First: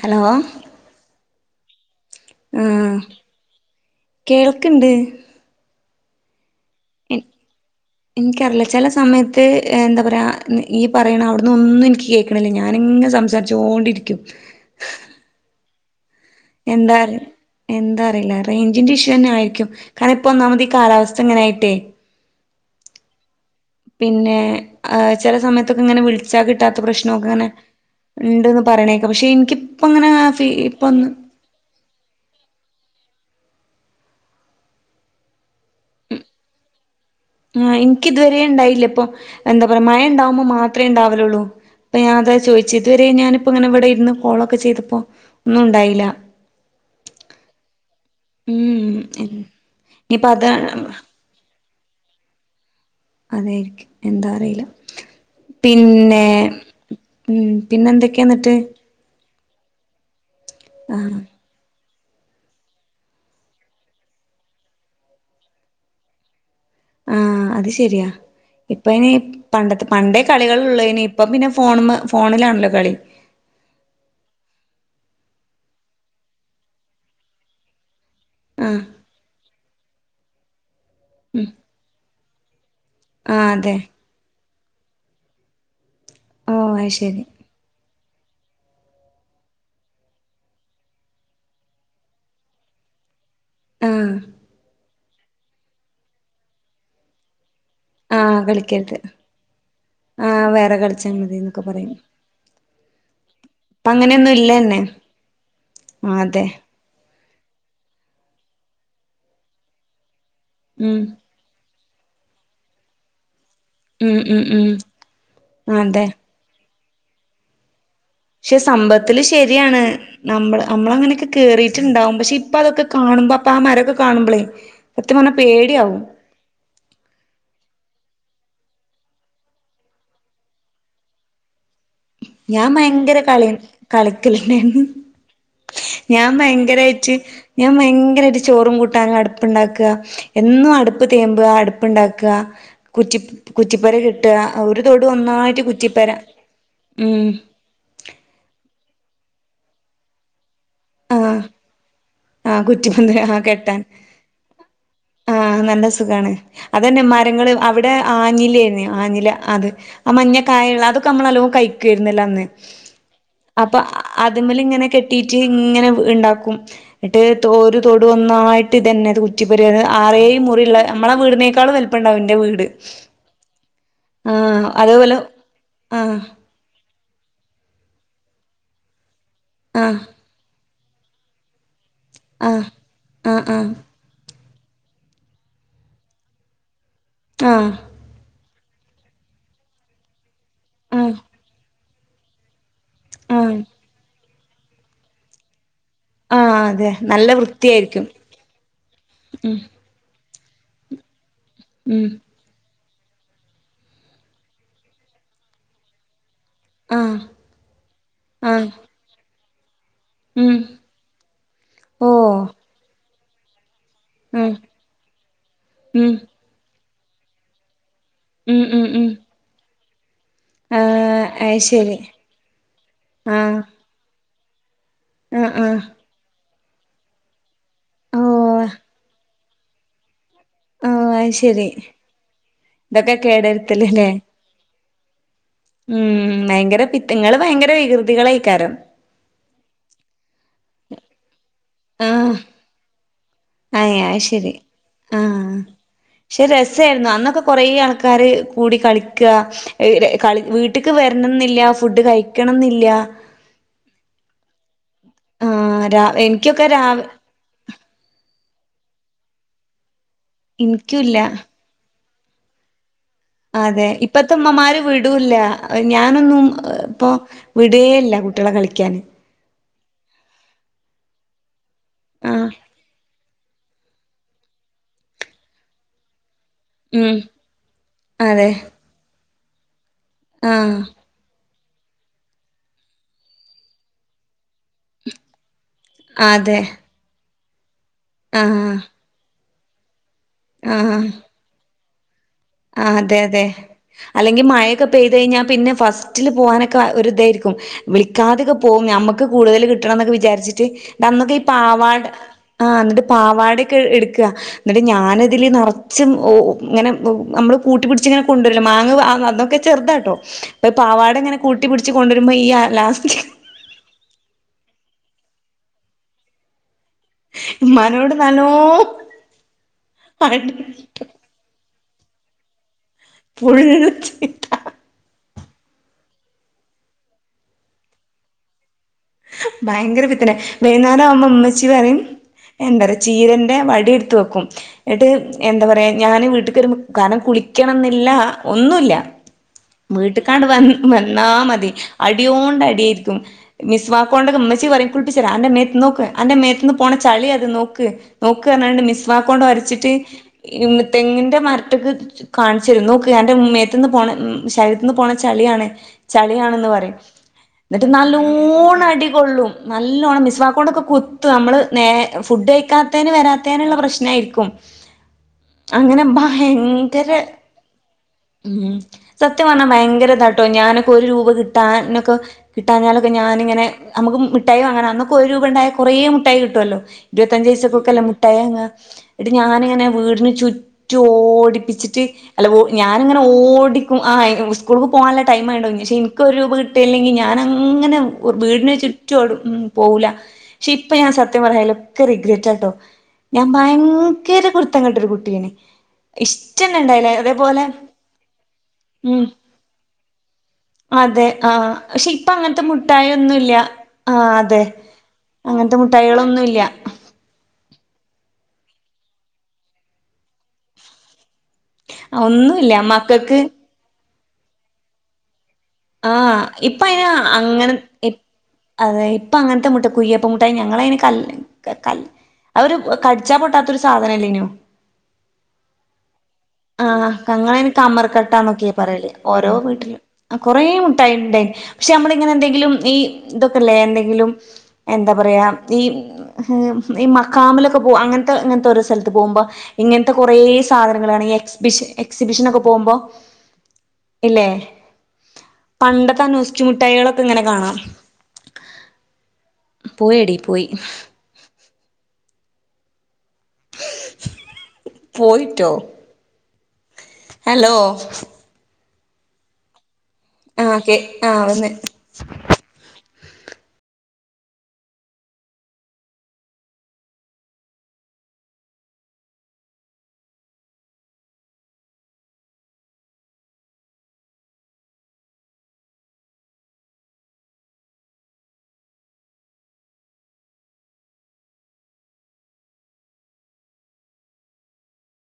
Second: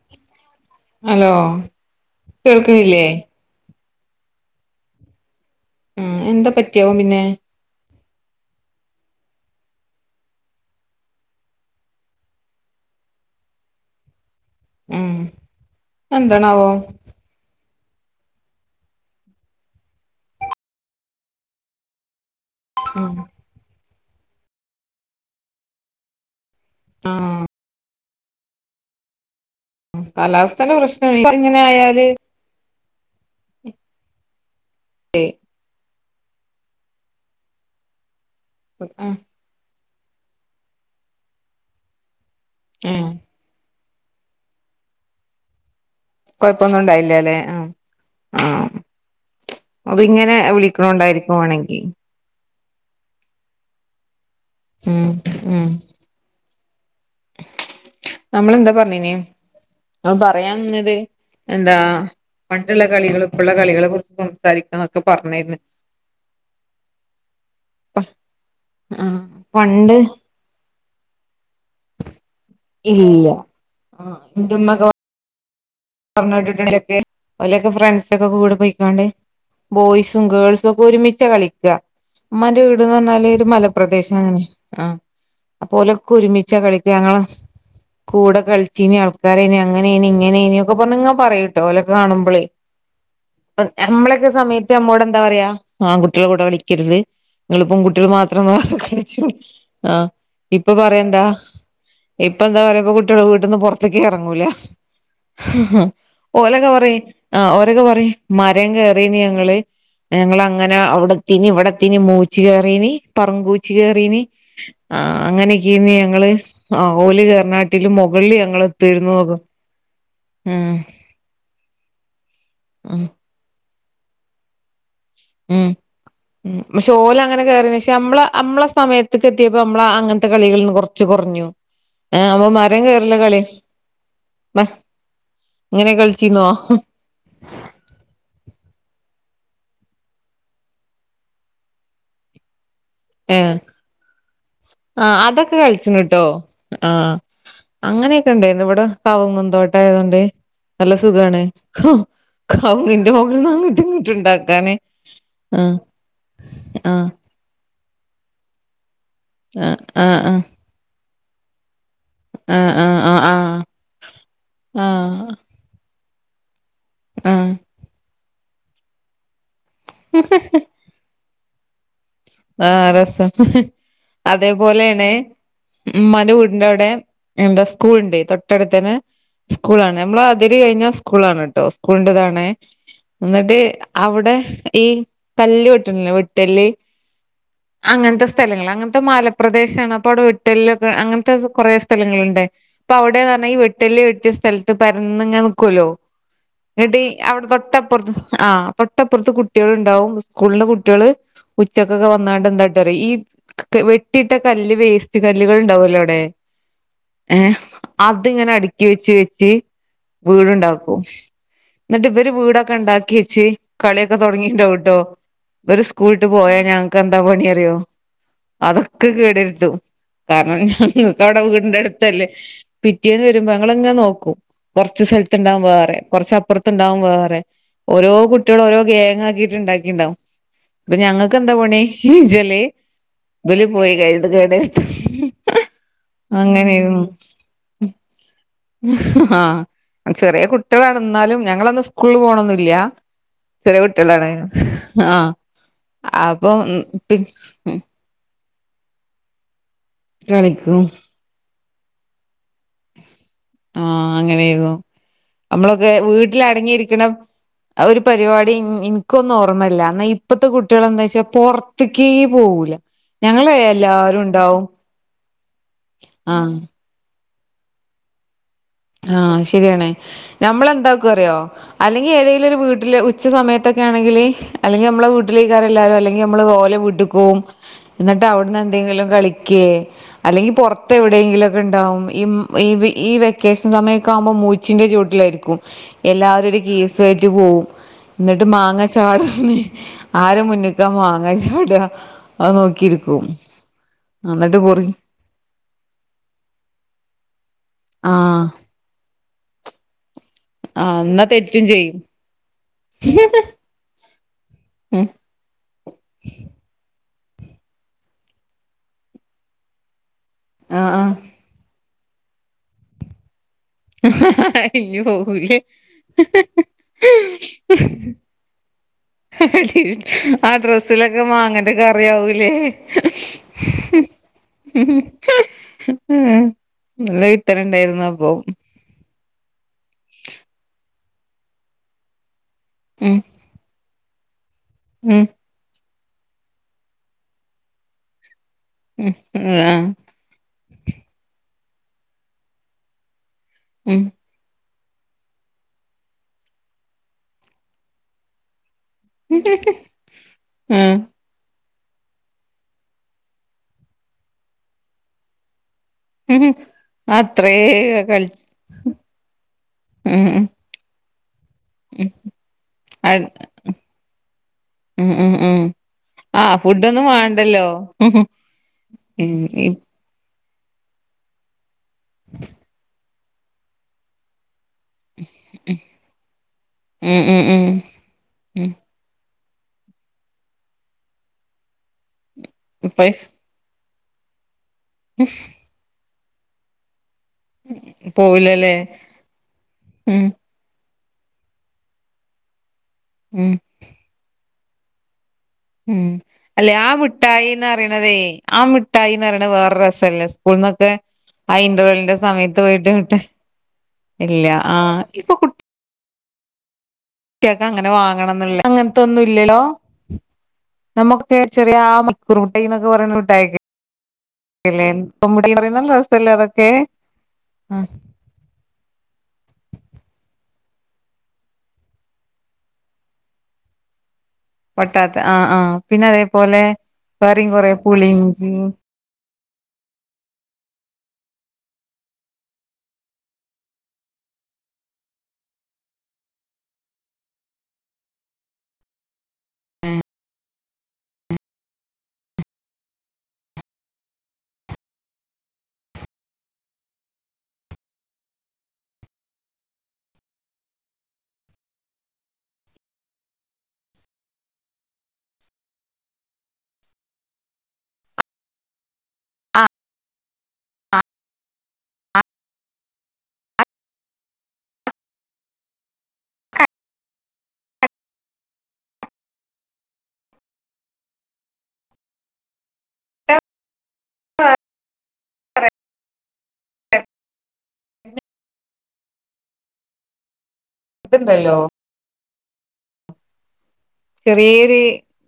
Hello hello കേൾക്കണില്ലേ കേൾക്കിണ്ട് ഉം എന്താ പറ്റി പറ്റിയാവും പിന്നെ ഇൻക്കറിയൂല ചെല സമയത്ത് എന്താ പറയാ ഈ പറയണ അവിടുന്ന് ഒന്നും എനിക്ക് കേക്കണില്ല ഞാനിങ്ങനെ സംസാരിച്ചോണ്ടിരിക്കും. അതെന്താണാവോ എന്താ എന്താ അറിയില്ല റേഞ്ചിന്റെ ഇഷ്യു തന്നെ ആയിരിക്കും കാരണം ഇപ്പം ഒന്നാമത് ഈ കാലാവസ്ഥ ഇങ്ങനെയായിട്ടേ ഉം പിന്നെ ആഹ് ചെല സമയത്തൊക്കെ ഇങ്ങനെ വിളിച്ചാ കിട്ട ട്ടാത്ത പ്രശ്നൊക്കെ അങ്ങനെ ആഹ് ഇണ്ട്ന്ന് പറയണ കേക്കാം പക്ഷെ ഇനിക്ക് കാലാവസ്ഥേടെ പ്രശ്നം [unintelligible] ആയാല് ആ എനിക്കിത് വരേയും ഉണ്ടായില്ല ഇപ്പം ആഹ് എന്താ മയയുണ്ടാവുമ്പോ മാത്രേ ഇണ്ടാവലുള്ളൂ ഇപ്പൊ [unintelligible] ചോദിച്ച് ആഹ് ഇതുവരെയും ഞാനിപ്പം ഇങ്ങനെ ഇവിടെ ഇന്ന് കോൾ ഒക്കെ ചെയ്തപ്പോ ഒന്നും ഉണ്ടായില്ല കൊയപ്പൊന്നും ഉണ്ടായില്ലാല്ലേ ആ ആ ഉം അത് ഇനിയിപ്പോ ഇങ്ങനെ അതാ വിളിക്കണോണ്ടായിരിക്കു വേണെങ്കി അതായിരിക്കും എന്താ അറിയില്ല ഉം ഉം പിന്നെ ഉം പിന്നെ എന്തൊക്കെയാ എന്നിട്ട് നമ്മളെന്താ പറഞ്ഞീന് [unintelligible] പറയാൻ വന്നത് ആഹ് എന്താ? പണ്ടുള്ള കളികൾ ഇപ്പുള്ള കളികളെ കുറിച്ച് സംസാരിക്കാം എന്നൊക്കെ പറഞ്ഞായിരുന്നു. ആ അത് ശരിയാ ഇപ്പ ഇനി ആഹ് പണ്ടത്തെ പണ്ട് പണ്ടെ കളികൾളുള്ളെയ് ഇപ്പ പിന്നെ ഫോൺമെ ഇല്ല എന്റുമ്മാ പറഞ്ഞ് വിട്ടിട്ടുണ്ടൊക്കെ ഓലൊക്കെ ഫ്രണ്ട്സ് ഒക്കെ കൂടെ ആഹ് പോയിക്കാണ്ട് ബോയ്സ് ഗേൾസും ഒക്കെ ഒരുമിച്ച കളിക്ക ഉമ്മാന്റെ വിട്ട് വീടെന്ന് പറഞ്ഞാല് ആഹ് അതെ മലപ്രദേശമാണ് ആ അപ്പോല് ഒരുമിച്ചാ ഓഹ് കളിക്ക അത് ഞങ്ങളെ ശരി കൂടെ കളിച്ചീനി ആൾക്കാരയ്ന് അങ്ങനെയാന് ഇങ്ങനെയ്ന് ഒക്കെപറഞ്ഞിങ്ങനെ പറയൂട്ടോ ഓലൊക്കെ കാണുമ്പളേ ആഹ് നമ്മളൊക്കെ സമയത്ത് നമ്മോട് എന്താ പറയാ ആൺ കുട്ടികളെ കൂടെ കളിക്കരുത് നിങ്ങളിപ്പം കുട്ടികൾ ആഹ് മാത്രം ആ കളിക്കരുത് കളിചോളി ആ ആഹ് ഇപ്പൊ വേറെ പറയാ കളിച്ചാൽ എന്താ മതി എന്നൊക്കെ പറയും ഇപ്പ എന്താ പറയാ [unintelligible] വീട്ടിന്ന് പുറത്തേക്ക് അങ്ങനെയൊന്നും ഇറങ്ങൂല ഇല്ലന്നെ ആഹ് അതെ ഓലൊക്കെ പറയും ആ ഓരൊക്കെ പറയും മരം കേറീയ്ന് ഞങ്ങള് ഞങ്ങള് അങ്ങനെ ഉം അവിടെത്തിന് ഇവിടെ ത്തിന് മൂച്ചി കയറീന് പറങ്കോ- ഉം കയറീന് ഉം ഉം ആ അങ്ങനെയൊക്കെയായിന്ന് അതെ ഞങ്ങള് ആഹ ഓലി കേർനാ പക്ഷെ സമ്പത്തില് ശരിയാണ് നമ്മള് ഉം നമ്മളങ്ങനൊക്കെ കയറിയിട്ടുണ്ടാവും പക്ഷേ ഇപ്പോ ഇപ്പ അതൊക്കെ ഉം കാണുമ്പോ ഇപ്പ ആ മരൊക്കെ കാണുമ്പളെ ഉം പക്ഷെ ഓലങ്ങനെ കേറിയതിനു ശേഷം പനമ്മളെ നമ്മളെ സമയത്തൊക്കെ എത്തിയപ്പോ നമ്മളെ അങ്ങനത്തെ കളികളിന്ന് കൊറച്ച് കുറഞ്ഞു ഞാൻ ഭയങ്കര കളി കളിക്കലണ്ടായിരുന്നു ഇങ്ങനെ ഞാൻ കളിച്ചീന്നോ ഭയങ്കരായിട്ട് ഞാൻ ഭയങ്കരായിട്ട് ചോറും കൂട്ടാനും അടുപ്പുണ്ടാക്കുക എന്നും അടുപ്പ് തേമ്പുക അടുപ്പുണ്ടാക്കുക കുറ്റി ഏ കുറ്റിപ്പുര കെട്ടുക ഒരു തൊട് ഒന്നായിട്ട് കുറ്റിപ്പെര ആഹ അങ്ങനെയൊക്കെ ഉണ്ടായിന്ന് ഇവിടെ കാവങ്ങും തോട്ട ആതുകൊണ്ട് നല്ല ആഹ് സുഖാണ് ആഹ് കവങ്ങിന്റെ കുറ്റിപ്പന്ത് ആഹ് മുകളൾ കെട്ടാൻ നങ്ങിട്ടും ഇങ്ങിട്ടുണ്ടാക്കാന് ആഹ് ആ നല്ല ആഹ അടെ ആഞ്ഞിലായുന്ന ആഞ്ഞില അത് ആ മഞ്ഞക്കായ ഉുള്ള അത് കമ്മളും കൈ ആ ആ ആ അ ആ അ ഇങ്ങനെ കെട്ട് ആ ഉണ്ടാക്കും ആ എന്നട്ട് ഒരു തൊടും നന്നായിട്ട് തന്നെറ്റി യ ആേ മുറിള്ള നമ്മുടെ വീടിന [unintelligible] ആ രസം ആഹ് അതേപോലൊണ് അതേപോലെ ആഹ് ഉമന്റെ വീടിന്റവിടെ എന്താ സ്കൂൾ ഇണ്ട് തൊട്ടടുത്തന്ന സ്കൂളണ് ആഹ് നമ്മള് അതിര് കഴിഞ്ഞ സ്കൂള ആാണ് ട്ടോ കൊണ്ടതാണെ ആഹ് ആഹ് എന്നിട്ട് അവിടെ ഈ കല്ല് വട്ടണില്ലെ വട്ടല് ആ സ്ഥലങ്ങൾ അങ്ങനത്തെ മലപ്രദേശണ് അപ്പോ അവിടെ വെ ട്ടെല്ലൊക്കെ ആഹ് അങ്ങനത്തെ കൊറേ സ്ഥലങ്ങളുണ്ട് പവടെന്നറഞ ഈ ആഹ് വെട്ടല്ല് വെട് സ്ഥലത്ത് പരുന്നങ്ങെ നിൽക്കുവല്ലോ ആഹ് അതെ ട്ടി നല്ല അവിടെ വൃത്തിയായിരിക്കും തൊട്ടപ്പുറത്ത് ആ് തൊട്ടപ്പുറത്ത് ഉം കുട്ടികൾ ഉണ്ടാവും സ്കൂളെ കുട്ടികള് ഉച്ച ഉം ഒക്കെക്കവന്നണ്ട എ [unintelligible] ഈ വെട്ടിയിട്ട കല്ല് വേസ്റ്റ് കല്ലുകൾ ഉണ്ടാവല്ലോ അവിടെ? ആഹ് ഏഹ് അതിങ്ങനെ ആഹ് അടുക്കി വെച്ച് വെ ച്ച് ഉം വീടുണ്ടാക്കും എന്നിട്ട് ഇവര് ഓഹ് വീടൊക്കെ ഇണ്ടാക്കി [unintelligible] കളിയൊക്കെ ഉം തുടങ്ങിണ്ടാവും ട്ടോ ഇവര് ഉം സ്കൂളിട്ട് പോ ഞങ്ങക്ക് എന്താ പണി അറിയോ? ഉം ഉം അതൊക്കെ ഉം കേടരുത്തും. കാരണം ഞങ്ങക്ക് ആഹ് അവിടെ വീടിന്റെ അയ്ശരി അടുത്തല്ലേ പിറ്റേന്ന് വരുമ്പോ ആഹ് ഞങ്ങളിങ്ങനെ നോക്കും. കുറച്ച് ആഹ് സ്ഥലത്തുണ്ടാവും ആഹ് വേറെ കുറച്ചപ്പുറത്ത് ത്തുണ്ടാവും വേറെ. ഓരോ കുട്ടികളെ ഓഹ് ഓരോ ഗേങ്ങാക്കി റ്റിണ്ടാക്കിണ്ടാവും. ആ ക്ക് എന്താ പണി വെച്ചാല് ഇതൊക്കെ പോയി കേടരുത്തലല്ലേ [unintelligible] ഉം ഭയങ്കര അങ്ങനെനും പിത്തങ്ങള് ഭയങ്കര വികൃതികളായിക്കാരം ആ ചെറിയ കു ഇട്ട് കടന്നാലും ഞങ്ങളന്ന് സ്കൂളിൽ ആഹ് പോണൊന്നില്ലാ ചെറിയ അയ് കുട്ടികളാണ്, ആ ക്ഷേ രസായിരുന്നു അന്നൊക്കെ കൊറെ ആൾക്കാര് കൂടി കളിക്കാ കളി കളിക്കും വീട്ട്ക്ക് വരണന്നില്ല. ഫുഡ് കഴിക്കണന്നില്ല ആ അങ്ങനെയായിരുന്നു. ആഹ് നമ്മളൊക്കെ രാ വീട്ടിൽ എനിക്കൊക്കെ രാവ് അടങ്ങിയിരിക്കണം ഒരു പരിപാടി എനിക്കൊന്നും ഓർമ്മല്ല എന്നാ ഇപ്പത്തെ കുട്ടികളെന്താ ഇനിക്കുല്ല വെച്ചാൽ പുറത്ത് ക്കേ പോകൂല. ഞങ്ങള് അതെ എല്ലാരും ഇപ്പത്തെ ഉണ്ടാവും ഉമ്മമാര് വിടൂല്ലാ ഞാനൊന്നും ഇപ്പൊ വിടേയില്ല കു ആ ശരിയണ് നമ്മളെ എന്താക്കോ അറിയോ? അല്ലെങ്കിൽ ഏതേലും ആഹ് ഒരു വീട്ടില് ഉച്ച സമയത്തൊക്കെ ആണെങ്കിലി അല്ലെങ്കിൽ നമ്മള വീട്ടിലേക്കാരെല്ലാവരും അല്ലെങ്കി മ്മൾ ഓലേ വീട്ടിക്ക് ഉം പോകും എന്നിട്ട് അതെ അവിടുന്നെന്തെങ്കിലും കളി ക്കേ അല്ലെങ്കിൽ ആഹ് പുറത്ത് എവിടെയെങ്കിലും ഉണ്ടാവും ഈ ഇ ഇ വെ ക്കേഷൻ സമയൊക്കെ ആകുമ്പോ മൂച്ചിന്റെ ചുവട്ടിലായിരിക്കും. എല്ലാവരും അതെ ഒരു കേസ് ട്ട് പോകും. എന്നിട്ട് ആഹ് മാങ്ങ ചാട ആര് മുന്നിക്കാ മാങ്ങ ചാടുകാ ആ അതെ അതെ അല്ലെങ്കി എന്നിട്ട് കുറി മഴയൊക്കെ പെയ്ത് കഴിഞ്ഞാ പിന്നെ ഫസ്റ്റില് പോകാനൊക്കെ ഒരു ഇതായിരിക്കും ആഹ് വിളിക്കാതൊക്കെ പോകും നമ്മക്ക് കൂടുതല് കി കിട്ടണോന്നൊക്കെ വിചാരിച്ച് ആഹ് എന്നാ അന്നൊക്കെ ഈ തെറ്റും ചെയ്യും പാവാട ആ എന്നിട്ട് പാവാടൊക്കെ എടുക്കുകാ എന്നിട്ട് ആഹ് ഞാനതില് നെറച്ച് ച്ചും [unintelligible] ഇങ്ങനെ [unintelligible] നമ്മള് കൂട്ടി പിടിച്ചിങ്ങനെ കൊണ്ടുവരോല്ലോ മാങ്ങങ് അന്നൊക്കെ ചെറുതാട്ടോ അപ്പൊ ആഹ് പാവാട ഇങ്ങനെ കൂട്ടി പിടി [unintelligible] കൊണ്ടുവരുമ്പോ ഈ ലാസ്റ്റ് അയ്യോ [unintelligible] ഇമ്മാനോട് നല്ലോ അടി ആ ഡ്രസ്സിലൊക്കെ മാങ്ങേൻ്റെ കറ കറയാവൂല്ലേ ഫുൾ ചീത്ത ഉം നല്ല [unintelligible] ഉണ്ടായിരുന്നു അപ്പൊ ഭയങ്കര പിത്തനേ വൈന്നേരം ആകുമ്പോ ഇമ്മച്ചി പറയും [unintelligible] ഉം ചീരേന്റെ വടിയെടുത്ത് [unintelligible] എട് ഉം എന്താ പറയാ ഞാന് വീട്ടിക്ക് കാരണം കുളിക്കണംന്നില്ല ഒന്നൂല്ല ഉം ആഹ് വീട്ടിക്കാണ്ട് വന്ന് വന്നാ മതി അടിയോണ്ട് അടിയാരിക്കും ഉം വാക്കോണ്ട് ഇമ്മച്ചി പറയും കുളിപ്പിച്ച് തരാ അൻ്റെ മേത്ത് നോക്ക് അൻ്റെ മേത്തിന്ന് പോണ ചളിയത് നോക്ക് [unintelligible] വാക്കോണ്ട് ഒരച്ചിട്ട് ആഹ് തെങ്ങിന്റെ മ [unintelligible] കാണിച്ച് തരും നോക്ക് എന്റെ മേത്തിന്ന് പോണ ശരീരത്തിൽ നിന്ന് പോണ ചളിയാണ് ചളിയാണെന്ന് പറയും അത്രേ എന്നിട്ട് കളിച്ച് നല്ലോണ അടികൊള്ളും നല്ലോണ്ണം ഉം മിസ്വാക്കൊണ്ടൊക്കെ [unintelligible] നമ്മള് നേ ഉം ഫുഡ് കഴിക്കാത്തേന് വരാത്തേനുള്ള പ്രശ്നായിരിക്കും ഉം ഉം ഉം അങ്ങനെ ആഹ് ഫുഡൊന്നും ഭയങ്കര വേണ്ടല്ലോ ഉം മം സത്യം പറഞ്ഞാല് ഉം ഭയങ്കര കേട്ടോ ഞാനൊക്കെ ഒരു രൂപ കിട്ടാനൊക്കെ കിട്ടാഞ്ഞാലൊക്കെ ഞാനിങ്ങനെ നമുക്ക് മുട്ടും അങ്ങനെ അന്നൊക്കെ ഒരു രൂപ ഉണ്ടായ കൊറേ മുട്ടായി കിട്ടുമല്ലോ ഉം ഇരുപത്തഞ്ച ഉം വയസക്കൊക്കെ ഉം അല്ലേ മുട്ടായ അങ്ങങ് എന്നട്ട് ഞാനിങ്ങനെ വീടിന് ചുറ്റും ഓടിപ്പിച്ചിട്ട് അല്ല ഓ ഇപ്പ ഞാനിങ്ങനെ ഓടി ക്കും ആ [unintelligible] ഉക്കൂൾക്ക് പോവാല്ലേ ടൈമായോണ്ടാ തോന്ന് പശ്ശേ ഇൻ ഇക്ക് ഒരുരൂപ കിട്ടി അല്ലെങ്ങി ഞാ ഞാനങ്ങനെ ഉ വീട്ന് പോവൂലല്ലേ ചുറ്റും ഓടും ഉം പോവുല ഉം ക്ഷെ ഇ പ്പ ഞാൻ സത്യം പറഞ്ഞാല് ഒത്തിരി റീഗ്രെറ്റ് ആട്ടോ ഞാൻ ഉം ഭയങ്കര കുര് ത്തം കെട്ടൊരു കുട്യെയ്‌ന് ഉം അല്ലെ ആ മിഠായിന്ന്റയണതേ ആ ഉം മിഠായിന്ന്റയണ വേറെ രസല്ലേ സ്കൂൾന്നൊക്കെ അതെ ആ ഇന്റർവെൽന്റെ സമയത്ത് പോയിട്ട് മിഠ ആ അതെ അങ്ങനത്തെ മുട്ടായികളൊന്നുംല് ല്ല്യ കുട്ട്യേക്ക് അങ്ങനെ വാങ്ങണംന്ന്ള്ള അങ്ങനത്തൊന്നും ഇല്ല്യലോ നമ്മ തെ ചെറിയ ആ മണിക്കൂർ ഒന്നുല്ല മുട്ടായിന്നൊക്കെ പറയണ മക്കൾക്ക് മുട്ടായൊക്കെ ഇല്ലേ [unintelligible] ആഹ് ഇപ്പ അയി അങ്ങനെ ആ അതെ ഇ ഇപ്പൊ അങ്ങനത്തെ മുട്ട കുയ്യപ്പ മുട്ടായി ഞങ്ങള അയ്ന് കല്ല് കൽ അവ ഒരു കടിച്ചാ പൊട്ടാത്ത ഒരു സാധനല്ലേന്യോ പൊട്ടാത്ത ആഹ് ആഹ് പിന്നെ അതേപോലെ ആഹ് വേറി ഞങ്ങളയിന് കൊറെ പുളിഞ്ചിം കമർക്കട്ടാന്നൊക്കെ പറയല് ഓരോ വീട്ടിലും അ കൊറേ മുട്ടായി ഉണ്ടായിന് പക്ഷെ നമ്മള ഇങ്ങനെ എന്തെങ്കിലും ഈ ഇതൊക്കെല്ലേ എന്തെങ്കിലും എന്താ പറയാ ഈ ഈ മക്കാമിലൊക്കെ പോ അങ്ങനത്തെ ഇങ്ങനത്തെ ഒരു സ്ഥലത്ത് പോകുമ്പോ ഇങ്ങനത്തെ കൊറെ സാധനങ്ങൾ കാണ ഈ എക്സിബിഷ എക്സിബിഷനൊക്കെ പോകുമ്പോ ഇല്ലേ പണ്ടത്തെ നോസ്റ്റുമുട്ടായികളൊക്കെ ഇങ്ങനെ കാണാം പോയടി പോയി പോയിട്ടോ ഹലോ ആ ആ ഓക്കെ ആഹ് വന്ന് [unintelligible] ഇത്ണ്ടല്ലോ ചെറ്യേര്